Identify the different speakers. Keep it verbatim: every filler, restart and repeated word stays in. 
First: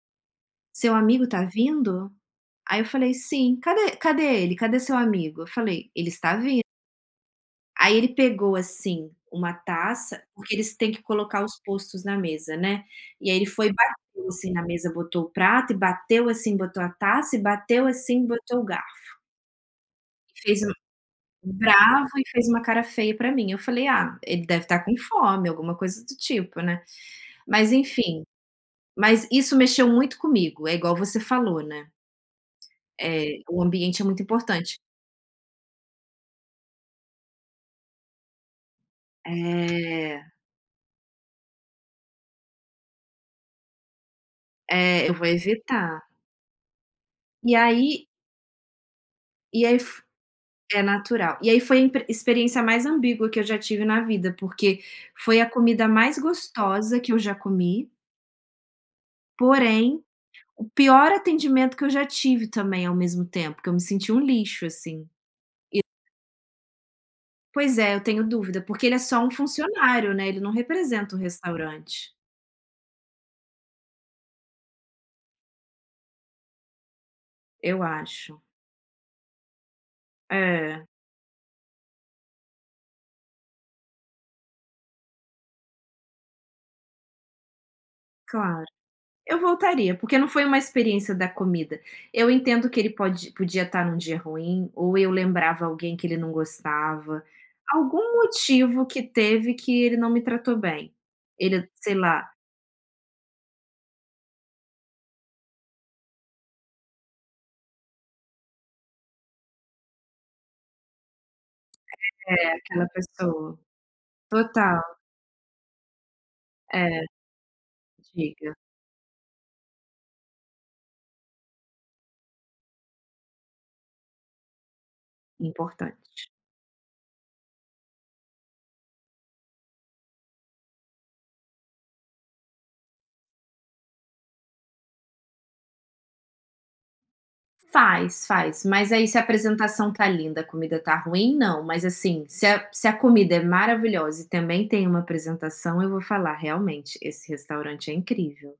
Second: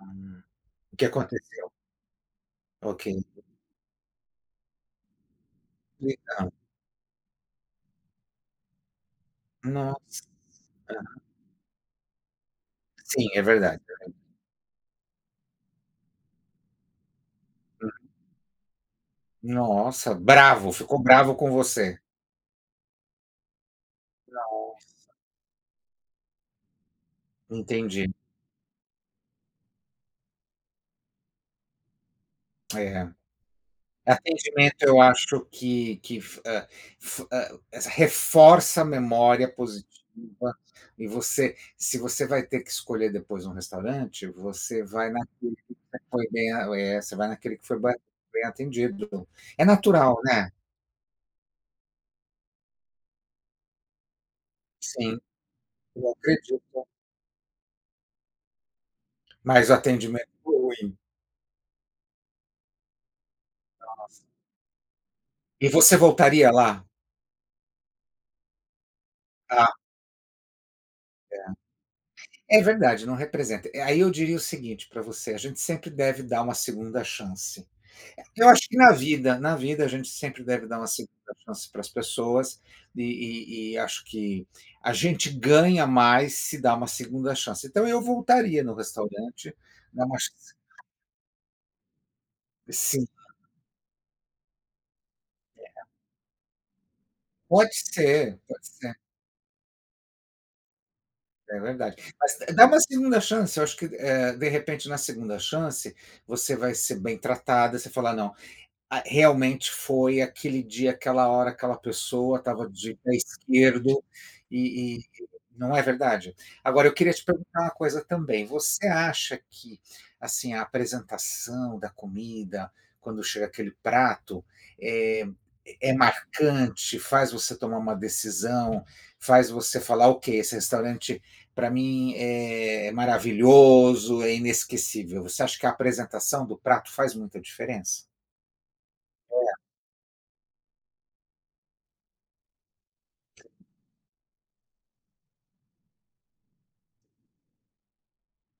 Speaker 1: Ah,
Speaker 2: "Seu
Speaker 1: o que
Speaker 2: amigo está
Speaker 1: aconteceu?
Speaker 2: vindo?", aí eu
Speaker 1: Ok.
Speaker 2: falei: "Sim!", "Cadê cadê ele, cadê seu amigo?", Eu falei: "Ele está
Speaker 1: Legal.
Speaker 2: vin" Aí ele pegou, assim, uma taça
Speaker 1: Nossa.
Speaker 2: porque eles têm que
Speaker 1: Aham.
Speaker 2: colocar os postos na mesa, né,
Speaker 1: Sim,
Speaker 2: e aí
Speaker 1: é
Speaker 2: ele foi e
Speaker 1: verdade. [unintelligible]
Speaker 2: bateu, assim, na mesa, botou o prato e bateu, assim, botou a taça e bateu,
Speaker 1: Uhum.
Speaker 2: assim, botou o garfo.
Speaker 1: Nossa,
Speaker 2: E fez um
Speaker 1: bravo, ficou bravo com você.
Speaker 2: bravo e fez uma cara feia pra mim, eu falei: "Ah, ele deve estar com
Speaker 1: Nossa.
Speaker 2: fome", alguma coisa do tipo, né. Mas,
Speaker 1: Entendi.
Speaker 2: enfim, mas isso mexeu muito comigo, é igual você falou, né.
Speaker 1: É.
Speaker 2: É, o ambiente é muito importante.
Speaker 1: Atendimento eu acho que que fu hã, fu hã, reforça a memória
Speaker 2: É.
Speaker 1: positiva e você se você vai ter que escolher depois um restaurante, você
Speaker 2: É,
Speaker 1: vai
Speaker 2: eu vou
Speaker 1: naquele que
Speaker 2: evitar.
Speaker 1: foi bem a é, você vai
Speaker 2: E
Speaker 1: naquele que foi bo
Speaker 2: aí
Speaker 1: bem atendido. É
Speaker 2: e aí f
Speaker 1: natural, né.
Speaker 2: é natural. E aí foi a impre experiência mais ambígua que eu já tive na vida, porque
Speaker 1: Sim,
Speaker 2: foi a comida
Speaker 1: eu
Speaker 2: mais
Speaker 1: acredito.
Speaker 2: gostosa que eu já comi
Speaker 1: Mas o
Speaker 2: porém,
Speaker 1: atendimento foi
Speaker 2: o
Speaker 1: ruim?
Speaker 2: pior atendimento que eu já tive, também, ao mesmo tempo, que eu me
Speaker 1: Nossa.
Speaker 2: senti um lixo, assim. E
Speaker 1: E você voltaria lá?
Speaker 2: Pois é, eu tenho dúvida, porque ele é só um
Speaker 1: Ah.
Speaker 2: funcionário, né, ele não representa o restaurante.
Speaker 1: É. É verdade, não representa. Aí eu diria o seguinte pra você: A gente sempre deve dar uma segunda chance.
Speaker 2: Eu acho.
Speaker 1: Eu acho que na vida. Na vida a gente sempre deve dar
Speaker 2: É.
Speaker 1: uma segunda chance para as pessoas, e e e, acho que, a gente ganha mais se dá uma segunda chance, então eu voltaria
Speaker 2: Claro.
Speaker 1: no
Speaker 2: Eu
Speaker 1: restaurante,
Speaker 2: voltaria,
Speaker 1: dar
Speaker 2: porque
Speaker 1: uma
Speaker 2: não foi
Speaker 1: chance.
Speaker 2: uma experiência da comida. Eu entendo que ele
Speaker 1: Sim.
Speaker 2: pode podia estar em um dia ruim, ou eu lembrava
Speaker 1: Legal.
Speaker 2: alguém que ele não gostava.
Speaker 1: Pode
Speaker 2: Algum
Speaker 1: ser. Pode
Speaker 2: motivo
Speaker 1: ser.
Speaker 2: que teve, que ele não me tratou bem,
Speaker 1: É
Speaker 2: ele sei
Speaker 1: verdade.
Speaker 2: lá.
Speaker 1: Mas d dá uma segunda chance, acho que, eh, de repente, na segunda chance, você vai ser bem tratada, você fala: "Não, a realmente foi aquele dia, aquela hora, aquela pessoa
Speaker 2: É,
Speaker 1: estava
Speaker 2: aquela
Speaker 1: de pé
Speaker 2: pessoa,
Speaker 1: esquerdo",
Speaker 2: total.
Speaker 1: e e não é verdade? Agora eu
Speaker 2: É.
Speaker 1: queria te perguntar uma coisa também:
Speaker 2: Diga.
Speaker 1: Você acha que, assim, a apresentação da comida, quando chega aquele prato, é é
Speaker 2: Importante.
Speaker 1: marcante, faz você tomar uma decisão, faz você falar: "Ok, esse restaurante para mim é maravilhoso, é inesquecível". Você acha que a apresentação do prato faz muita diferença?
Speaker 2: Faz, faz. Mas aí se a
Speaker 1: É.
Speaker 2: apresentação está linda, comida está ruim, não. Mas, assim, se a se a comida é maravilhosa e também tem uma apresentação, eu vou falar: "Realmente, esse restaurante é incrível".